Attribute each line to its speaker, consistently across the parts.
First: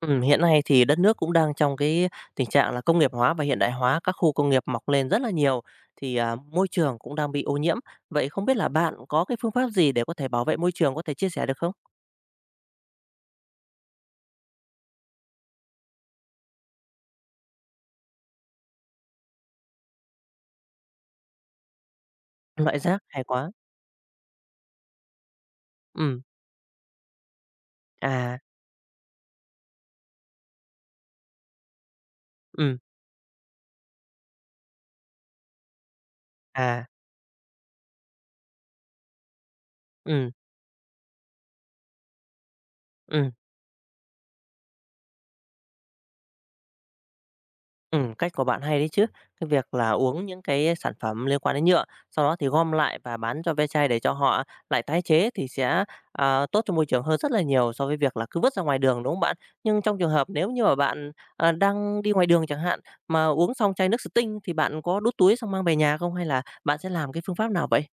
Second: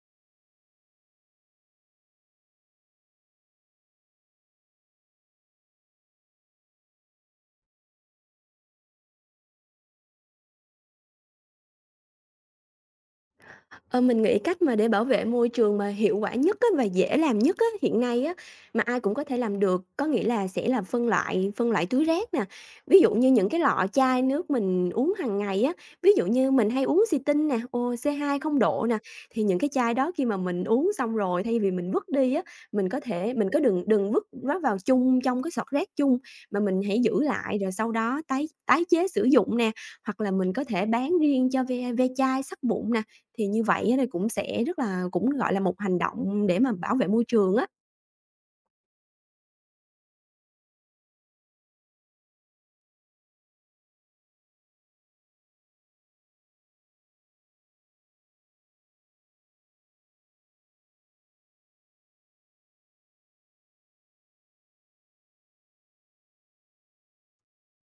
Speaker 1: Hiện nay thì đất nước cũng đang trong cái tình trạng là công nghiệp hóa và hiện đại hóa, các khu công nghiệp mọc lên rất là nhiều, thì môi trường cũng đang bị ô nhiễm. Vậy không biết là bạn có cái phương pháp gì để có thể bảo vệ môi trường, có thể chia sẻ được không?
Speaker 2: Ờ, mình nghĩ cách mà để bảo vệ môi trường mà hiệu quả nhất á, và dễ làm nhất á, hiện nay á, mà ai cũng có thể làm được có nghĩa là sẽ là phân loại túi rác nè.
Speaker 1: Loại
Speaker 2: Ví
Speaker 1: rác
Speaker 2: dụ
Speaker 1: hay
Speaker 2: như những
Speaker 1: quá.
Speaker 2: cái lọ chai nước mình uống hàng ngày á, ví
Speaker 1: Ừm,
Speaker 2: dụ như mình hay uống xì tin nè, ô C hai
Speaker 1: à,
Speaker 2: không độ nè, thì những cái chai đó khi mà mình uống xong rồi thay vì mình vứt đi á,
Speaker 1: ừm,
Speaker 2: mình có thể mình có đừng đừng vứt nó vào chung trong cái sọt rác chung mà mình
Speaker 1: à,
Speaker 2: hãy giữ lại rồi sau đó tái tái chế sử dụng nè, hoặc là
Speaker 1: ừm,
Speaker 2: mình có thể bán riêng cho ve ve chai sắt vụn nè,
Speaker 1: ừm.
Speaker 2: thì như vậy á thì cũng sẽ rất là cũng, gọi là, một hành động để mà bảo vệ môi trường á.
Speaker 1: Cách của bạn hay đấy chứ. Cái việc là uống những cái sản phẩm liên quan đến nhựa, sau đó thì gom lại và bán cho ve chai để cho họ lại tái chế thì sẽ tốt cho môi trường hơn rất là nhiều so với việc là cứ vứt ra ngoài đường, đúng không bạn? Nhưng trong trường hợp nếu như mà bạn đang đi ngoài đường chẳng hạn, mà uống xong chai nước Sting thì bạn có đút túi xong mang về nhà không? Hay là bạn sẽ làm cái phương pháp nào vậy?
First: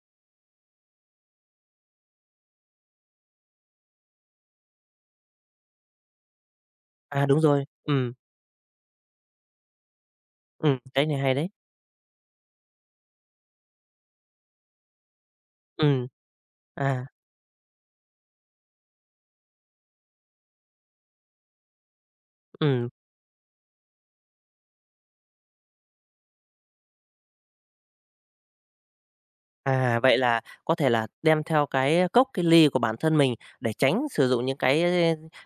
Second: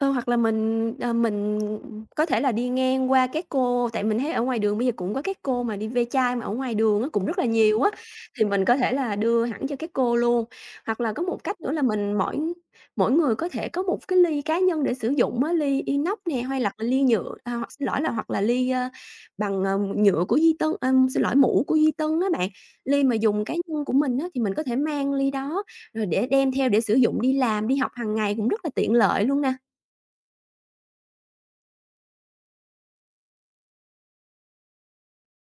Speaker 2: Ờ, hoặc là mình có thể là đi ngang qua các cô, tại mình thấy ở ngoài đường bây giờ cũng có các cô mà đi ve chai mà ở ngoài đường á, cũng
Speaker 1: À,
Speaker 2: rất
Speaker 1: đúng
Speaker 2: là
Speaker 1: rồi,
Speaker 2: nhiều á, thì mình có thể là đưa hẳn cho các cô luôn. Hoặc
Speaker 1: cái
Speaker 2: là
Speaker 1: này
Speaker 2: có
Speaker 1: hay
Speaker 2: một
Speaker 1: đấy.
Speaker 2: cách nữa là mình mỗi mỗi người có thể có một cái ly cá nhân để sử dụng á, ly
Speaker 1: Ừm,
Speaker 2: inox nè, hay là ly
Speaker 1: à,
Speaker 2: nhựa, à, hoặc xin lỗi là hoặc là ly, ơ, bằng, nhựa của di Tân, à, xin lỗi, mũ của di Tân á bạn.
Speaker 1: ừm.
Speaker 2: Ly mà dùng cá nhân của mình á, thì mình có thể mang ly đó rồi để đem theo để sử dụng đi làm, đi học hàng ngày cũng rất là tiện lợi luôn nè.
Speaker 1: À, vậy là có thể là đem theo cái cốc, cái ly của bản thân mình để tránh sử dụng những cái,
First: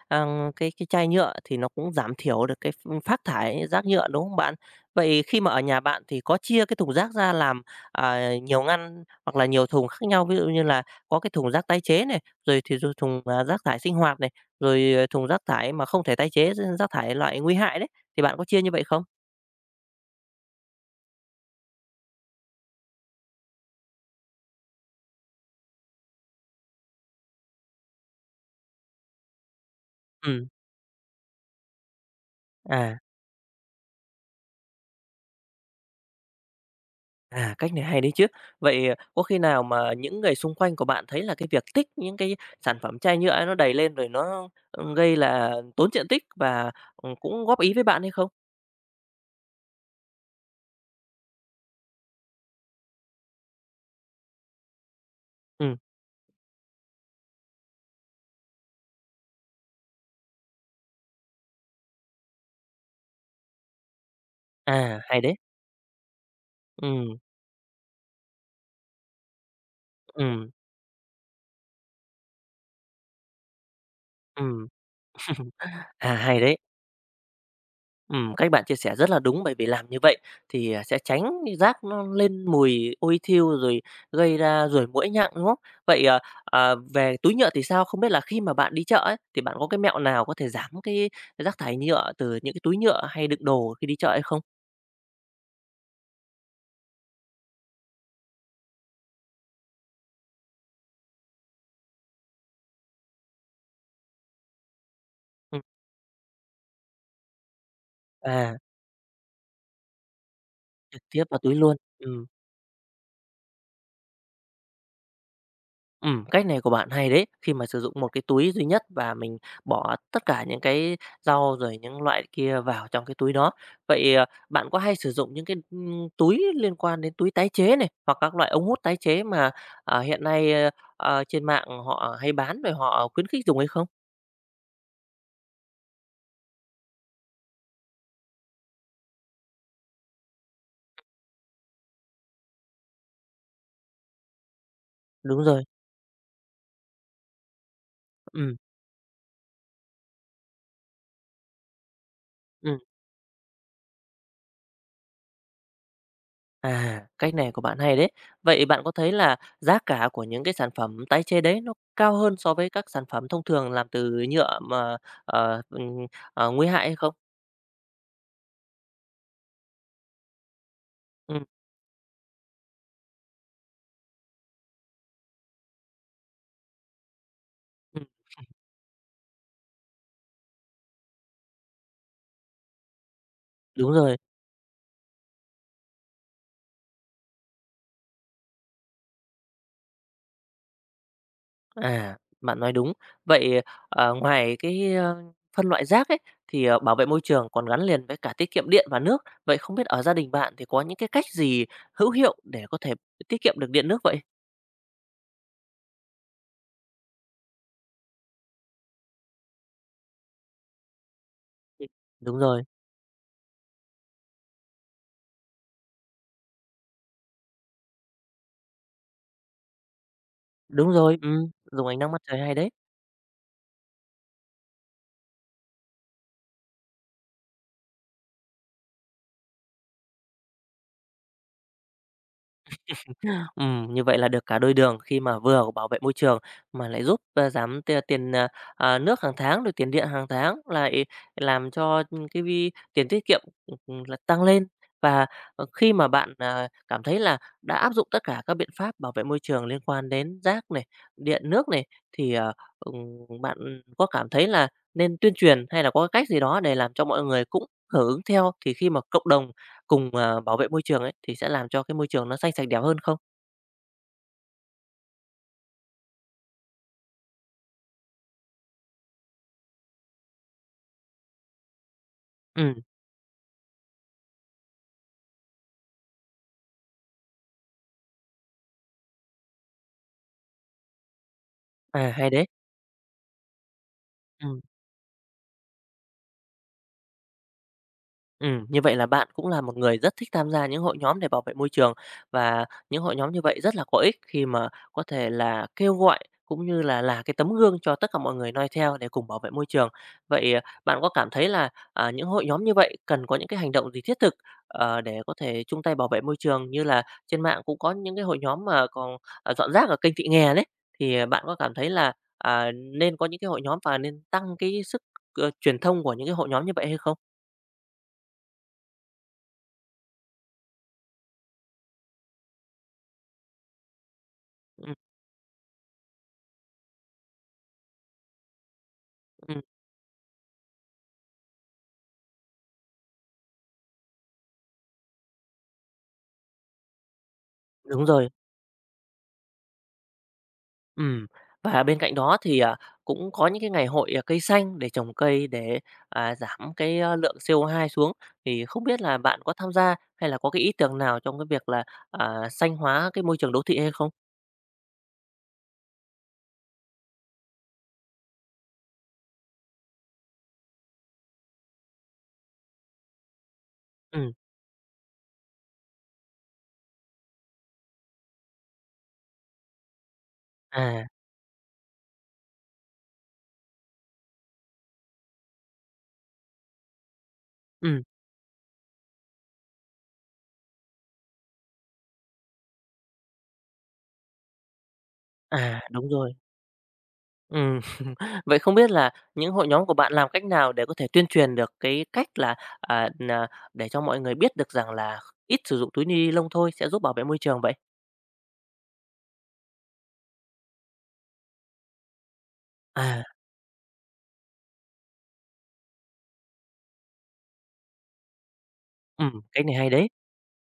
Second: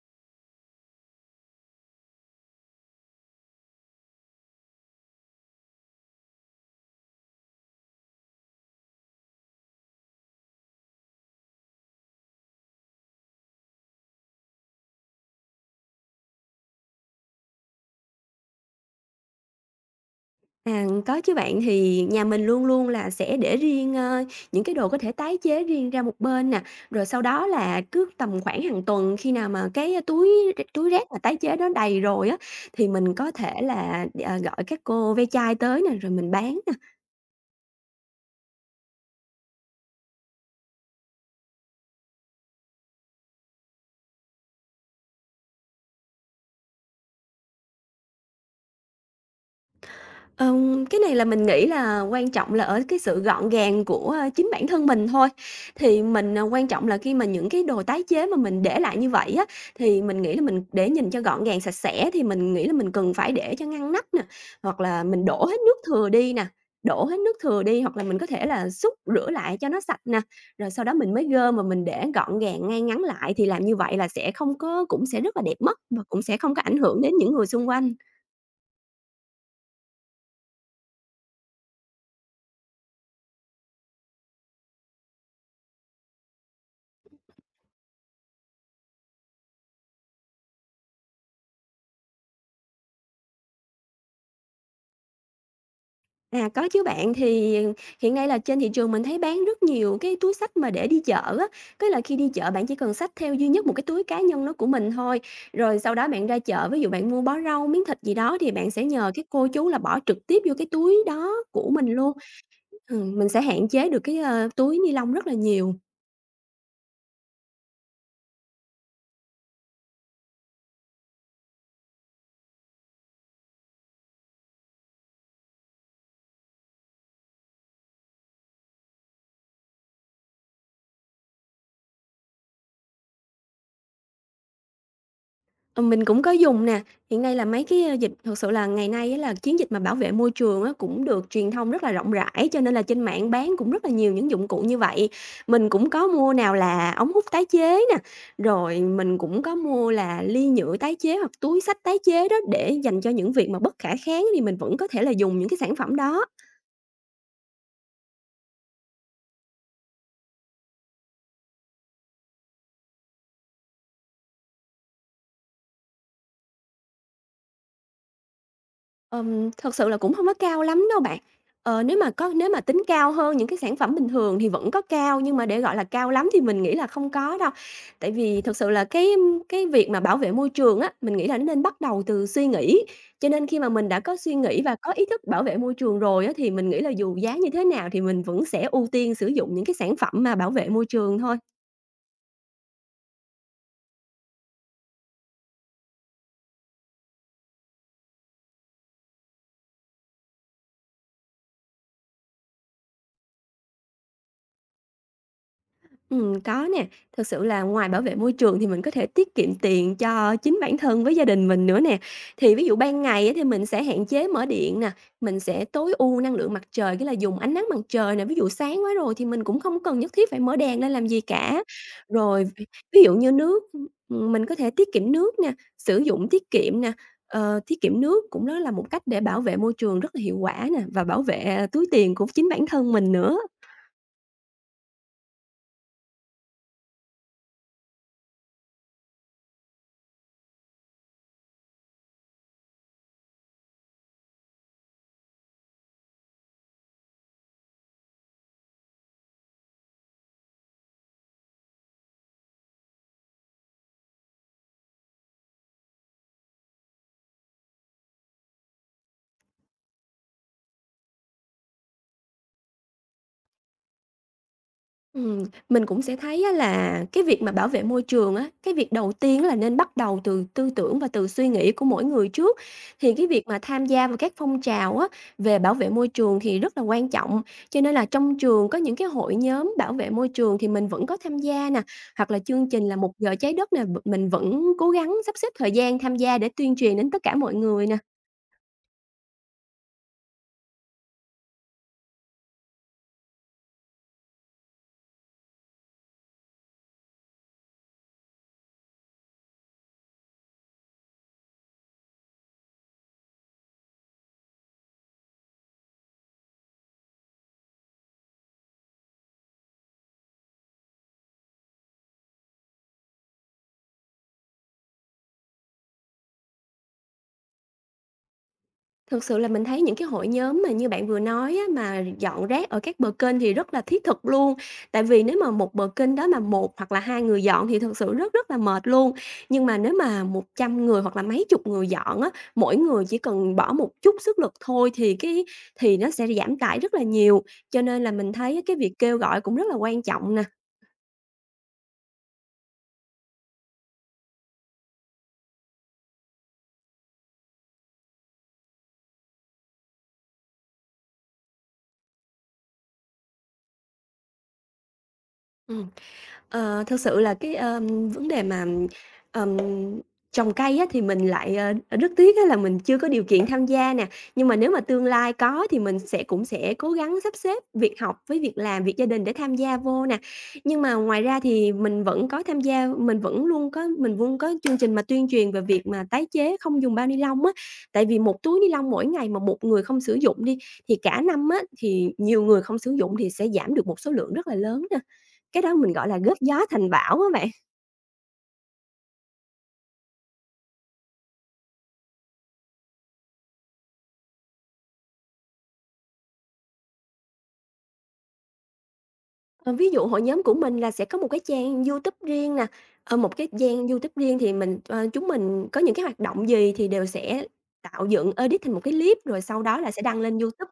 Speaker 1: ờ, cái chai nhựa thì nó cũng giảm thiểu được cái phát thải rác nhựa, đúng không bạn? Vậy khi mà ở nhà bạn thì có chia cái thùng rác ra làm nhiều ngăn hoặc là nhiều thùng khác nhau, ví dụ như là có cái thùng rác tái chế này, rồi thùng rác thải sinh hoạt này, rồi thùng rác thải mà không thể tái chế, rác thải loại nguy hại đấy, thì bạn có chia như vậy không?
Speaker 2: À, có chứ bạn, thì nhà mình luôn luôn là sẽ để riêng, ơ, những cái đồ có thể tái chế riêng ra một bên nè, rồi sau đó là cứ tầm khoảng hàng tuần khi nào mà cái
Speaker 1: Ừm,
Speaker 2: túi túi rác mà tái chế đó đầy rồi á, thì
Speaker 1: à.
Speaker 2: mình có thể là, gọi các cô ve chai tới nè, rồi mình bán.
Speaker 1: À, cách này hay đấy chứ. Vậy, có khi nào mà những người xung quanh của bạn thấy là cái việc tích những cái sản phẩm chai nhựa ấy nó đầy lên rồi nó gây là tốn diện tích và cũng góp ý với bạn hay không?
Speaker 2: Cái này là mình nghĩ là quan trọng là ở cái sự gọn gàng của, ơ, chính bản thân mình thôi.
Speaker 1: Ừm,
Speaker 2: Thì mình, quan trọng là khi mà những cái đồ tái chế mà mình để lại như vậy á, thì mình nghĩ là mình để nhìn cho gọn gàng, sạch sẽ, thì mình nghĩ là mình cần phải để cho ngăn nắp nè, hoặc
Speaker 1: à,
Speaker 2: là
Speaker 1: hay
Speaker 2: mình
Speaker 1: đấy.
Speaker 2: đổ hết nước thừa đi nè, đổ hết
Speaker 1: Ừm,
Speaker 2: nước thừa đi, hoặc là mình có thể là xúc rửa lại cho nó sạch nè,
Speaker 1: ừm,
Speaker 2: rồi sau đó mình mới gom mà mình để gọn gàng, ngay ngắn lại, thì làm như vậy là sẽ không
Speaker 1: ừm.
Speaker 2: có, cũng sẽ rất là đẹp mắt và
Speaker 1: À,
Speaker 2: cũng sẽ
Speaker 1: hay
Speaker 2: không
Speaker 1: đấy.
Speaker 2: có ảnh hưởng đến những người xung quanh.
Speaker 1: Cách bạn chia sẻ rất là đúng bởi vì làm như vậy thì sẽ tránh rác nó lên mùi ôi thiêu rồi gây ra ruồi muỗi nhặng, đúng không? Vậy, về túi nhựa thì sao? Không biết là khi mà bạn đi chợ ấy, thì bạn có cái mẹo nào có thể giảm cái rác thải nhựa từ những cái túi nhựa hay đựng đồ khi đi chợ hay không?
Speaker 2: À, có chứ bạn. Thì hiện nay là trên thị trường mình thấy bán rất nhiều cái túi xách mà để đi chợ á, tức là khi đi chợ bạn chỉ cần xách theo duy nhất một cái túi cá nhân đó của mình thôi.
Speaker 1: Ừm,
Speaker 2: Rồi sau đó bạn ra chợ, ví dụ bạn mua bó rau, miếng thịt gì đó thì
Speaker 1: à,
Speaker 2: bạn sẽ nhờ cái cô chú là bỏ trực tiếp vô cái túi
Speaker 1: trực tiếp
Speaker 2: đó
Speaker 1: vào túi
Speaker 2: của
Speaker 1: luôn,
Speaker 2: mình luôn.
Speaker 1: ừm.
Speaker 2: Mình sẽ hạn chế được cái, ơ, túi ni lông rất là nhiều.
Speaker 1: Cách này của bạn hay đấy, khi mà sử dụng một cái túi duy nhất và mình bỏ tất cả những cái rau rồi những loại kia vào trong cái túi đó. Vậy, bạn có hay sử dụng những cái túi liên quan đến túi tái chế này, hoặc các loại ống hút tái chế mà hiện nay, trên mạng họ hay bán rồi họ khuyến khích dùng hay không?
Speaker 2: Ờ, mình cũng có dùng nè, hiện nay là mấy cái, ơ, dịch, thực sự là ngày nay á là chiến dịch mà bảo vệ môi trường á cũng được truyền thông rất là rộng rãi, cho nên là trên mạng bán cũng rất là nhiều những dụng cụ như vậy.
Speaker 1: Đúng rồi,
Speaker 2: Mình cũng có mua nào là ống hút tái chế nè,
Speaker 1: ừm,
Speaker 2: rồi mình cũng có mua là ly nhựa tái chế hoặc túi xách tái chế đó, để
Speaker 1: ừm.
Speaker 2: dành cho những việc mà bất khả kháng thì mình vẫn có thể là dùng những cái sản phẩm đó.
Speaker 1: À, cách này của bạn hay đấy. Vậy bạn có thấy là giá cả của những cái sản phẩm tái chế đấy nó cao hơn so với các sản phẩm thông thường làm từ nhựa mà ờ, ừm, nguy hại hay không?
Speaker 2: Thật sự là cũng hông có cao lắm đâu bạn.
Speaker 1: Ừm,
Speaker 2: Ờ, nếu mà tính cao hơn những cái sản phẩm bình thường thì vẫn có cao, nhưng mà để gọi là cao lắm thì mình nghĩ là không có đâu.
Speaker 1: ừm,
Speaker 2: Tại vì thực sự là cái việc mà bảo vệ môi trường á, mình nghĩ là nó nên bắt đầu từ suy nghĩ. Cho nên khi mà mình
Speaker 1: đúng
Speaker 2: đã có
Speaker 1: rồi.
Speaker 2: suy nghĩ và có ý thức bảo vệ môi trường rồi á, thì mình nghĩ là dù giá như thế nào thì mình vẫn sẽ ưu tiên sử dụng những cái sản phẩm mà bảo vệ môi trường thôi.
Speaker 1: À, bạn nói đúng. Vậy, ngoài cái phân loại rác ấy thì bảo vệ môi trường còn gắn liền với cả tiết kiệm điện và nước. Vậy không biết ở gia đình bạn thì có những cái cách gì hữu hiệu để có thể tiết kiệm được điện nước vậy?
Speaker 2: Có nè. Thực sự là ngoài bảo vệ môi trường thì mình có thể tiết kiệm tiền cho chính bản thân với gia đình mình nữa
Speaker 1: Ừ,
Speaker 2: nè.
Speaker 1: Đúng
Speaker 2: Thì
Speaker 1: rồi,
Speaker 2: ví dụ ban ngày á thì mình sẽ hạn chế mở điện nè, mình sẽ tối ưu năng lượng mặt trời, cái là dùng ánh nắng mặt trời nè, ví dụ sáng quá rồi thì mình cũng không cần nhất thiết phải mở đèn lên
Speaker 1: đúng
Speaker 2: làm
Speaker 1: rồi.
Speaker 2: gì
Speaker 1: Ừ,
Speaker 2: cả.
Speaker 1: dùng ánh nắng mặt trời
Speaker 2: Rồi
Speaker 1: hay đấy.
Speaker 2: ví dụ như nước, mình có thể tiết kiệm nước nè, sử dụng tiết kiệm nè, tiết kiệm nước cũng đó là một cách để bảo vệ môi trường rất là hiệu quả nè, và bảo vệ túi tiền của chính bản thân mình nữa.
Speaker 1: Như vậy là được cả đôi đường khi mà vừa bảo vệ môi trường mà lại giúp giảm tiền nước hàng tháng, rồi tiền điện hàng tháng, lại làm cho, cái tiền tiết kiệm là tăng lên. Và, khi mà bạn cảm thấy là đã áp dụng tất cả các biện pháp bảo vệ môi trường liên quan đến rác này, điện, nước này, thì, ừm, bạn có cảm thấy là nên tuyên truyền hay là có cái cách gì đó để làm cho mọi người cũng hưởng ứng theo? Thì khi mà cộng đồng cùng bảo vệ môi trường ấy, thì sẽ làm cho cái môi trường nó xanh sạch đẹp hơn không?
Speaker 2: Mình cũng sẽ thấy á là cái việc mà bảo vệ môi trường á, cái việc đầu tiên là nên bắt đầu từ tư tưởng và từ suy nghĩ của mỗi người trước.
Speaker 1: Ừm,
Speaker 2: Thì cái việc mà tham gia vào các phong trào á, về bảo vệ môi trường thì rất là quan trọng, cho nên là trong trường có những cái hội nhóm bảo vệ môi trường thì mình vẫn có tham gia nè,
Speaker 1: à,
Speaker 2: hoặc
Speaker 1: hay
Speaker 2: là
Speaker 1: đấy.
Speaker 2: chương trình là một giờ trái đất nè, mình
Speaker 1: Ừm,
Speaker 2: vẫn cố gắng sắp xếp thời gian tham gia để tuyên truyền đến tất cả mọi người nè.
Speaker 1: ừm, như vậy là bạn cũng là một người rất thích tham gia những hội nhóm để bảo vệ môi trường và những hội nhóm như vậy rất là có ích khi mà có thể là kêu gọi cũng như là cái tấm gương cho tất cả mọi người noi theo để cùng bảo vệ môi trường. Vậy, bạn có cảm thấy là những hội nhóm như vậy cần có những cái hành động gì thiết thực, để có thể chung tay bảo vệ môi trường? Như là trên mạng cũng có những cái hội nhóm mà còn dọn rác ở kênh Thị Nghè đấy, thì bạn có cảm thấy là nên có những cái hội nhóm và nên tăng cái sức truyền thông của những cái hội nhóm như vậy hay không?
Speaker 2: Thực sự là mình thấy những cái hội nhóm mà như bạn vừa nói á, mà dọn rác ở các bờ kênh thì rất là thiết thực luôn.
Speaker 1: Ừm.
Speaker 2: Tại vì nếu mà một bờ kênh đó mà một hoặc là hai người dọn thì thực sự rất rất là mệt luôn. Nhưng mà nếu mà 100 người hoặc là mấy chục người dọn á, mỗi người chỉ cần bỏ một chút sức lực thôi thì cái thì nó sẽ giảm tải rất là nhiều. Cho nên
Speaker 1: Đúng
Speaker 2: là
Speaker 1: rồi,
Speaker 2: mình thấy cái việc kêu gọi cũng rất là quan trọng nè.
Speaker 1: ừm. Và bên cạnh đó thì cũng có những cái ngày hội cây xanh để trồng cây để giảm cái lượng CO2 xuống. Thì không biết là bạn có tham gia hay là có cái ý tưởng nào trong cái việc là xanh hóa cái môi trường đô thị hay không?
Speaker 2: Ừ. Ờ, thực sự là cái, ơ, vấn đề mà, ờm, trồng cây á thì mình lại, rất tiếc á là mình chưa có điều kiện tham gia nè,
Speaker 1: Ừm,
Speaker 2: nhưng mà nếu mà tương lai có thì mình cũng sẽ cố gắng sắp xếp việc học với việc làm, việc gia đình để tham gia vô nè. Nhưng mà
Speaker 1: à,
Speaker 2: ngoài ra thì mình vẫn có tham gia, mình luôn có chương trình mà tuyên truyền về việc mà tái chế không dùng bao ni lông á.
Speaker 1: ừm,
Speaker 2: Tại vì một túi ni lông mỗi ngày mà một người không sử dụng đi, thì cả năm á, thì nhiều người không sử dụng thì sẽ giảm được một số lượng rất là lớn nè. Cái đó
Speaker 1: à,
Speaker 2: mình gọi
Speaker 1: đúng
Speaker 2: là
Speaker 1: rồi.
Speaker 2: góp gió thành bão á bạn.
Speaker 1: Ừm, vậy không biết là những hội nhóm của bạn làm cách nào để có thể tuyên truyền được cái cách là, à, nà, để cho mọi người biết được rằng là ít sử dụng túi ni lông thôi sẽ giúp bảo vệ môi trường vậy?
Speaker 2: Ờ, ví dụ hội nhóm của mình là sẽ có một cái trang YouTube riêng nè,
Speaker 1: À,
Speaker 2: một cái trang YouTube riêng thì chúng mình có những cái hoạt động gì thì đều sẽ tạo dựng, edit thành một cái clip rồi sau
Speaker 1: cách này
Speaker 2: đó là
Speaker 1: hay
Speaker 2: sẽ
Speaker 1: đấy.
Speaker 2: đăng lên YouTube.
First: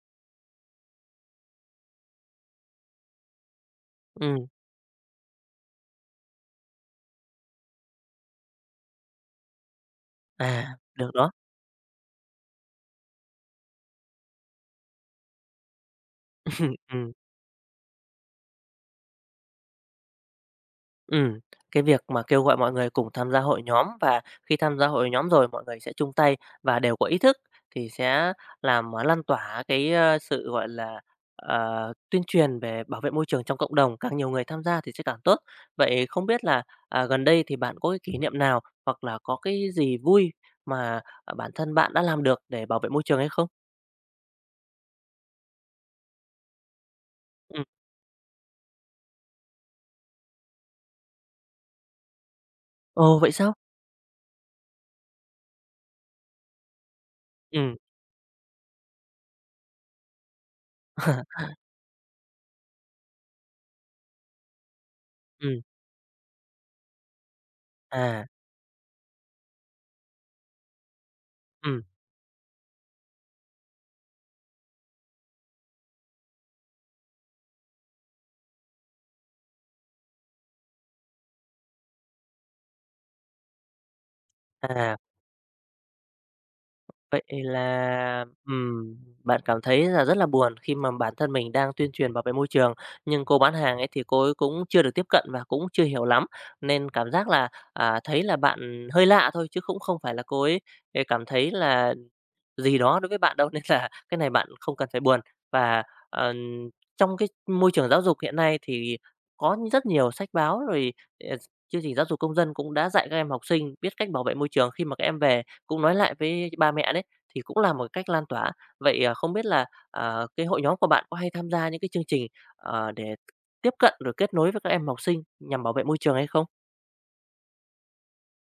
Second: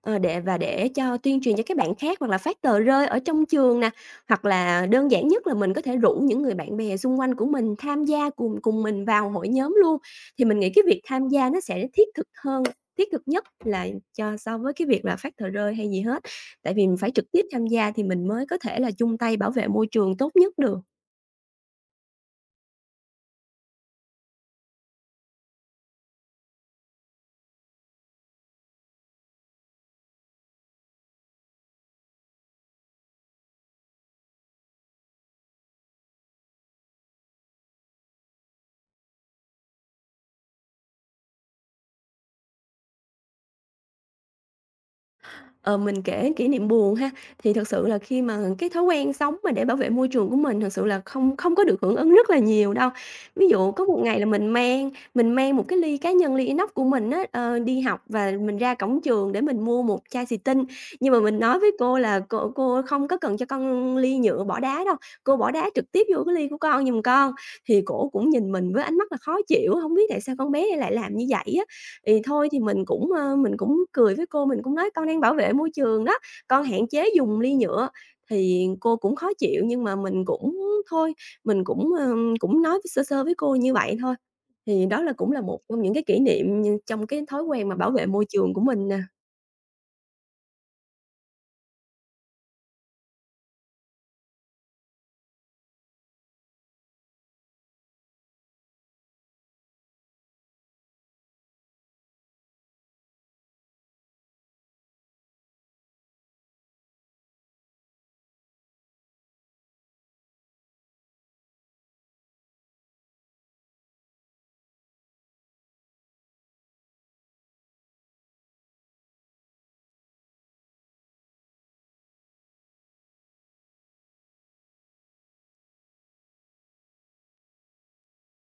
Speaker 2: Ờ, để cho tuyên truyền cho các bạn khác, hoặc là phát tờ rơi ở trong trường nè, hoặc
Speaker 1: Ừ.
Speaker 2: là đơn giản nhất là mình có thể rủ những người bạn bè xung quanh của mình tham gia cùng cùng mình vào hội nhóm luôn. Thì mình nghĩ
Speaker 1: À,
Speaker 2: cái việc
Speaker 1: được
Speaker 2: tham
Speaker 1: đó.
Speaker 2: gia nó sẽ thiết thực hơn, thiết thực nhất là so với cái việc là phát tờ rơi hay gì hết. Tại vì mình phải
Speaker 1: Ừm,
Speaker 2: trực tiếp tham gia thì mình mới có thể là chung tay bảo vệ môi trường tốt nhất được.
Speaker 1: ừm. Cái việc mà kêu gọi mọi người cùng tham gia hội nhóm và khi tham gia hội nhóm rồi mọi người sẽ chung tay và đều có ý thức thì sẽ làm lan tỏa cái sự, gọi là, tuyên truyền về bảo vệ môi trường trong cộng đồng, càng nhiều người tham gia thì sẽ càng tốt. Vậy không biết là gần đây thì bạn có cái kỷ niệm nào hoặc là có cái gì vui mà bản thân bạn đã làm được để bảo vệ môi trường hay không?
Speaker 2: Ờ, mình kể kỷ niệm buồn ha, thì
Speaker 1: Ừm.
Speaker 2: thật sự là khi mà cái thói quen sống mà để bảo vệ môi trường của mình thật sự là không không có được hưởng ứng rất là nhiều đâu.
Speaker 1: Ồ, vậy
Speaker 2: Ví
Speaker 1: sao?
Speaker 2: dụ có một ngày là mình mang một cái ly cá nhân, ly inox của mình á,
Speaker 1: Ừ,
Speaker 2: đi học và mình ra cổng trường để mình mua một chai xì tinh, nhưng mà mình nói với cô là "Cô không có cần cho con ly nhựa bỏ đá đâu, cô bỏ
Speaker 1: Ừm.
Speaker 2: đá trực tiếp vô cái ly của con giùm con." Thì cổ
Speaker 1: À,
Speaker 2: cũng nhìn mình với ánh mắt là khó chịu, không biết tại sao con bé này lại làm như vậy á.
Speaker 1: ừm,
Speaker 2: Thì thôi thì mình cũng, mình cũng cười với cô, mình cũng nói: "Con đang bảo vệ môi trường đó, con hạn chế dùng ly nhựa." Thì cô cũng khó chịu nhưng mà mình cũng thôi, mình cũng, cũng nói sơ sơ với cô như vậy thôi. Thì
Speaker 1: à.
Speaker 2: đó là cũng là một trong những cái kỷ niệm, trong
Speaker 1: Vậy
Speaker 2: cái thói quen mà bảo vệ môi
Speaker 1: là,
Speaker 2: trường của mình
Speaker 1: ừm,
Speaker 2: nè.
Speaker 1: bạn cảm thấy là rất là buồn khi mà bản thân mình đang tuyên truyền bảo vệ môi trường, nhưng cô bán hàng ấy thì cô ấy cũng chưa được tiếp cận và cũng chưa hiểu lắm, nên cảm giác là thấy là bạn hơi lạ thôi chứ cũng không phải là cô ấy, cảm thấy là gì đó đối với bạn đâu, nên là cái này bạn không cần phải buồn. Và, ờ, trong cái môi trường giáo dục hiện nay thì có rất nhiều sách báo rồi, ờ, chương trình giáo dục công dân cũng đã dạy các em học sinh biết cách bảo vệ môi trường khi mà các em về cũng nói lại với ba mẹ đấy, thì cũng là một cách lan tỏa. Vậy, không biết là cái hội nhóm của bạn có hay tham gia những cái chương trình, để tiếp cận rồi kết nối với các em học sinh nhằm bảo vệ môi trường hay không?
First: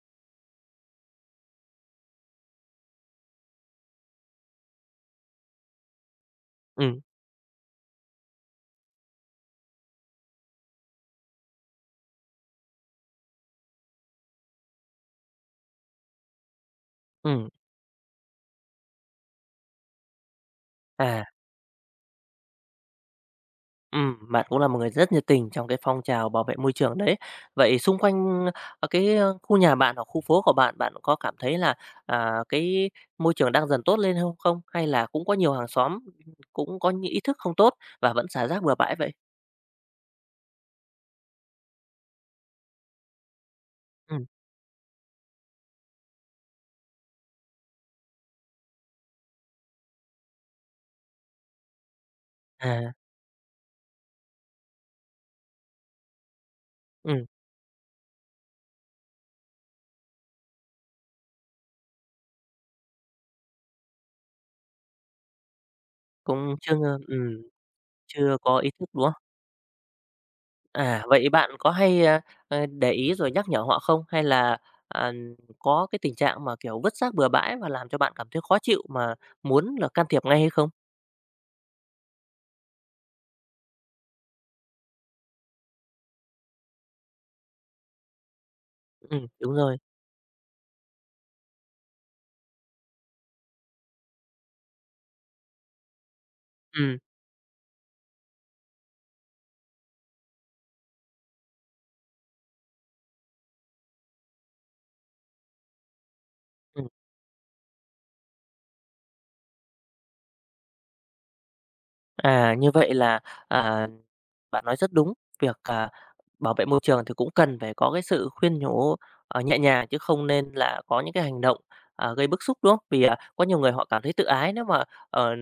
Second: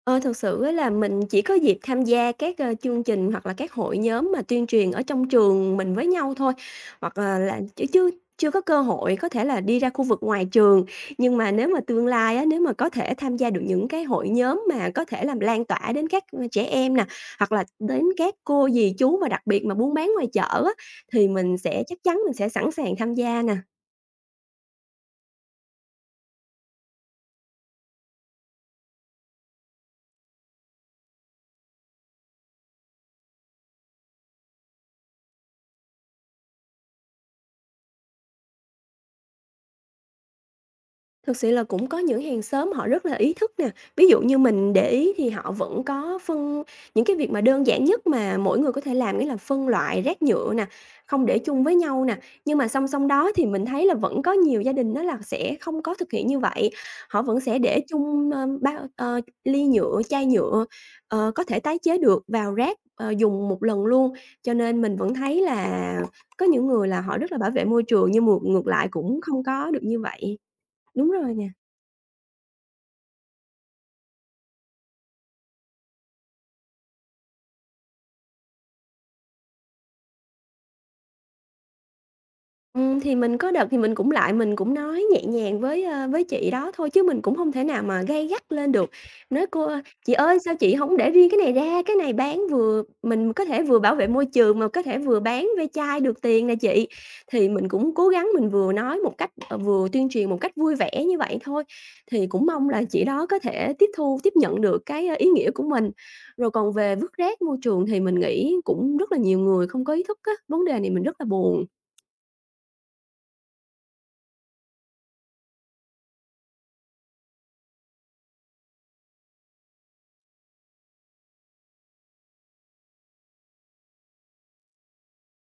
Speaker 2: Ờ, thực sự á là mình chỉ có dịp tham gia các, chương trình hoặc là các hội nhóm mà tuyên truyền ở trong trường mình với nhau thôi,
Speaker 1: Ừ
Speaker 2: hoặc, là chứ chưa chưa có cơ hội có thể là đi ra khu vực ngoài trường. Nhưng mà nếu mà tương lai á, nếu mà có thể tham gia được những cái hội nhóm mà có thể làm lan tỏa đến các, trẻ em nè,
Speaker 1: ừ
Speaker 2: hoặc là đến các cô dì chú, và đặc biệt mà buôn bán ngoài chợ á,
Speaker 1: à.
Speaker 2: thì mình sẽ chắc chắn mình sẽ sẵn sàng tham gia nè.
Speaker 1: Bạn cũng là một người rất nhiệt tình trong cái phong trào bảo vệ môi trường đấy. Vậy xung quanh, cái khu nhà bạn hoặc khu phố của bạn, bạn có cảm thấy là cái môi trường đang dần tốt lên hông không? Hay là cũng có nhiều hàng xóm cũng có những ý thức không tốt và vẫn xả rác bừa bãi vậy?
Speaker 2: Thực sự là cũng có những hàng xóm họ rất là ý thức nè, ví
Speaker 1: Ừ,
Speaker 2: dụ như mình để ý thì họ vẫn có phân những cái việc mà đơn giản nhất mà mỗi người có thể làm, nghĩa là phân loại rác nhựa nè, không để chung với nhau nè. Nhưng mà song
Speaker 1: à,
Speaker 2: song đó thì mình thấy là vẫn có nhiều gia đình đó là sẽ không có thực hiện như vậy, họ
Speaker 1: ừm,
Speaker 2: vẫn sẽ để chung, bao ly nhựa, chai nhựa, có thể tái chế được vào rác, dùng một lần luôn. Cho nên mình vẫn thấy là có
Speaker 1: cũng
Speaker 2: những
Speaker 1: chưa
Speaker 2: người là họ rất là
Speaker 1: ừm,
Speaker 2: bảo vệ môi trường nhưng
Speaker 1: chưa
Speaker 2: ngược
Speaker 1: có
Speaker 2: ngược
Speaker 1: ý thức,
Speaker 2: lại
Speaker 1: đúng
Speaker 2: cũng
Speaker 1: không?
Speaker 2: không có được như vậy.
Speaker 1: À,
Speaker 2: Đúng
Speaker 1: vậy
Speaker 2: rồi nè.
Speaker 1: bạn có hay, để ý rồi nhắc nhở họ không? Hay là, à, có cái tình trạng mà, kiểu, vứt rác bừa bãi và làm cho bạn cảm thấy khó chịu mà muốn là can thiệp ngay hay không?
Speaker 2: Thì mình có đợt thì mình cũng nói nhẹ nhàng với, với chị đó thôi chứ mình cũng không thể nào mà gay gắt lên được.
Speaker 1: ừ
Speaker 2: Nói:
Speaker 1: đúng
Speaker 2: "Cô
Speaker 1: rồi.
Speaker 2: ơi, chị ơi, sao chị không để riêng cái này ra? Cái này bán vừa mình có thể vừa bảo vệ môi trường mà có thể vừa bán ve chai được tiền nè chị."
Speaker 1: Ừm,
Speaker 2: Thì mình cũng cố gắng mình vừa nói một cách vừa tuyên truyền một cách vui vẻ như vậy thôi, thì cũng mong là chị đó có thể tiếp thu, tiếp nhận được cái, ý nghĩa của mình. Rồi còn
Speaker 1: ừm.
Speaker 2: về vứt rác môi trường thì mình nghĩ cũng rất là nhiều người không có ý thức á, vấn đề này mình rất là buồn.
Speaker 1: À, như vậy là, à, bạn nói rất đúng, việc bảo vệ môi trường thì cũng cần phải có cái sự khuyên nhủ, nhẹ nhàng chứ không nên là có những cái hành động gây bức xúc, đúng không? Vì có nhiều người họ cảm thấy tự ái nếu mà, ờ,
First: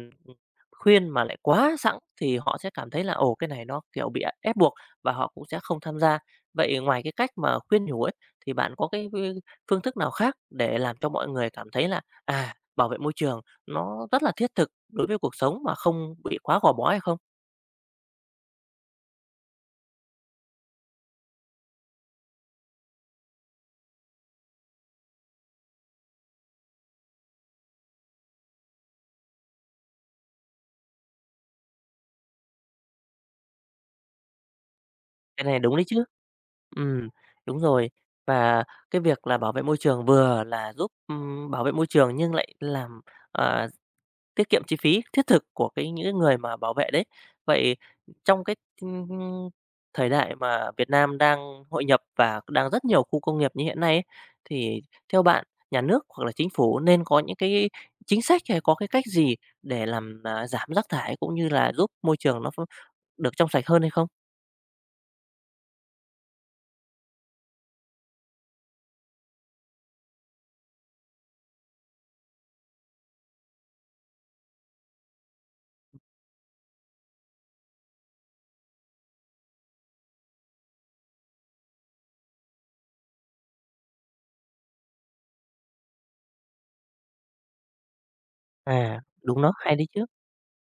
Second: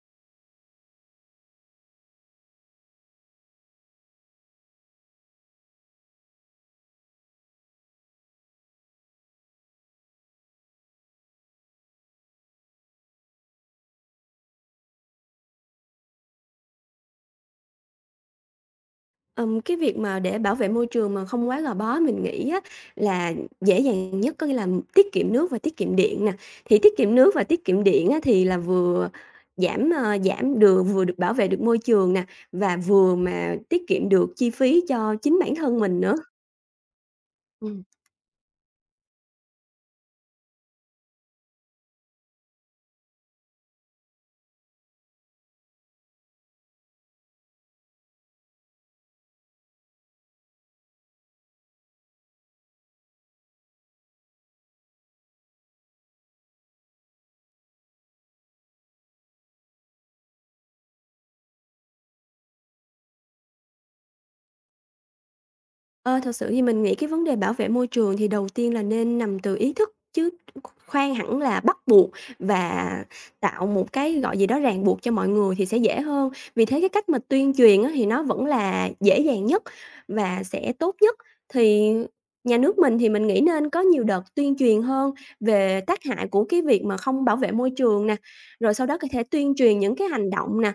Speaker 1: khuyên mà lại quá sẵn thì họ sẽ cảm thấy là, ồ, cái này nó, kiểu, bị ép buộc và họ cũng sẽ không tham gia. Vậy ngoài cái cách mà khuyên nhủ ấy, thì bạn có cái phương phương thức nào khác để làm cho mọi người cảm thấy là bảo vệ môi trường nó rất là thiết thực đối với cuộc sống mà không bị quá gò bó hay không?
Speaker 2: Cái việc mà để bảo vệ môi trường mà không quá gò bó mình nghĩ á là dễ dàng nhất, có nghĩa là tiết kiệm nước và tiết kiệm điện nè. Thì tiết kiệm nước và tiết kiệm điện á thì là vừa giảm, giảm được vừa được bảo vệ được môi trường nè, và vừa mà tiết kiệm được chi phí cho chính
Speaker 1: Cái
Speaker 2: bản
Speaker 1: này đúng
Speaker 2: thân
Speaker 1: đấy
Speaker 2: mình
Speaker 1: chứ.
Speaker 2: nữa.
Speaker 1: Ừm, đúng
Speaker 2: Ừm.
Speaker 1: rồi. Và cái việc là bảo vệ môi trường vừa là giúp bảo vệ môi trường nhưng lại làm, ờ, tiết kiệm chi phí thiết thực của cái những cái người mà bảo vệ đấy. Vậy trong cái, ưm, thời đại mà Việt Nam đang hội nhập và đang rất nhiều khu công nghiệp như hiện nay ấy, thì theo bạn, nhà nước hoặc là chính phủ nên có những cái chính sách hay có cái cách gì để làm giảm rác thải cũng như là giúp môi trường nó được trong sạch hơn hay không?
Speaker 2: Ờ, thật sự thì mình nghĩ cái vấn đề bảo vệ môi trường thì đầu tiên là nên nằm từ ý thức chứ khoan hẳn là bắt buộc và tạo một cái, gọi gì đó, ràng buộc cho mọi người thì sẽ dễ hơn. Vì thế cái cách mà tuyên truyền á thì nó vẫn là dễ dàng nhất và sẽ tốt nhất. Thì nhà nước mình thì mình nghĩ nên có nhiều đợt tuyên truyền hơn về tác hại của cái việc mà không bảo vệ môi trường nè, rồi sau đó
Speaker 1: À,
Speaker 2: có thể
Speaker 1: đúng đó,
Speaker 2: tuyên
Speaker 1: hay
Speaker 2: truyền
Speaker 1: đấy
Speaker 2: những
Speaker 1: chứ.
Speaker 2: cái hành động nè,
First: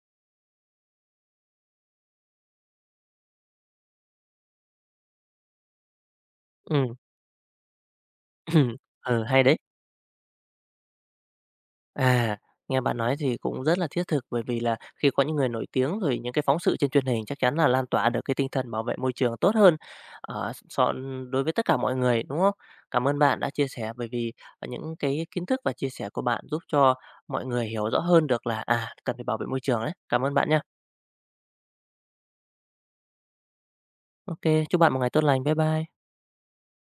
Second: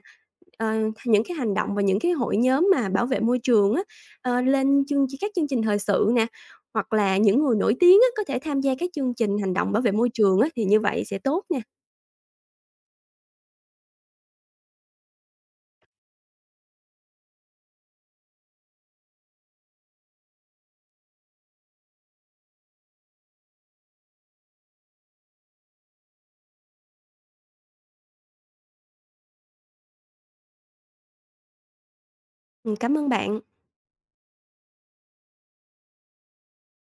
Speaker 2: ờ, những cái hành động và những cái hội nhóm mà bảo vệ môi trường á. Ờ, lên chương ch các chương trình thời sự nè, hoặc
Speaker 1: Ừm,
Speaker 2: là những người nổi tiếng á, có thể tham gia các chương
Speaker 1: ừ,
Speaker 2: trình
Speaker 1: hay
Speaker 2: hành
Speaker 1: đấy.
Speaker 2: động bảo vệ môi trường á, thì như vậy sẽ tốt nè.
Speaker 1: À, nghe bạn nói thì cũng rất là thiết thực bởi vì là khi có những người nổi tiếng rồi những cái phóng sự trên truyền hình chắc chắn là lan tỏa được cái tinh thần bảo vệ môi trường tốt hơn, so đối với tất cả mọi người, đúng không? Cảm ơn bạn đã chia sẻ bởi vì những cái kiến thức và chia sẻ của bạn giúp cho mọi người hiểu rõ hơn được là cần phải bảo vệ môi trường đấy. Cảm ơn bạn nha.
Speaker 2: Cảm ơn bạn.
Speaker 1: OK, chúc bạn một ngày tốt lành. Bye bye.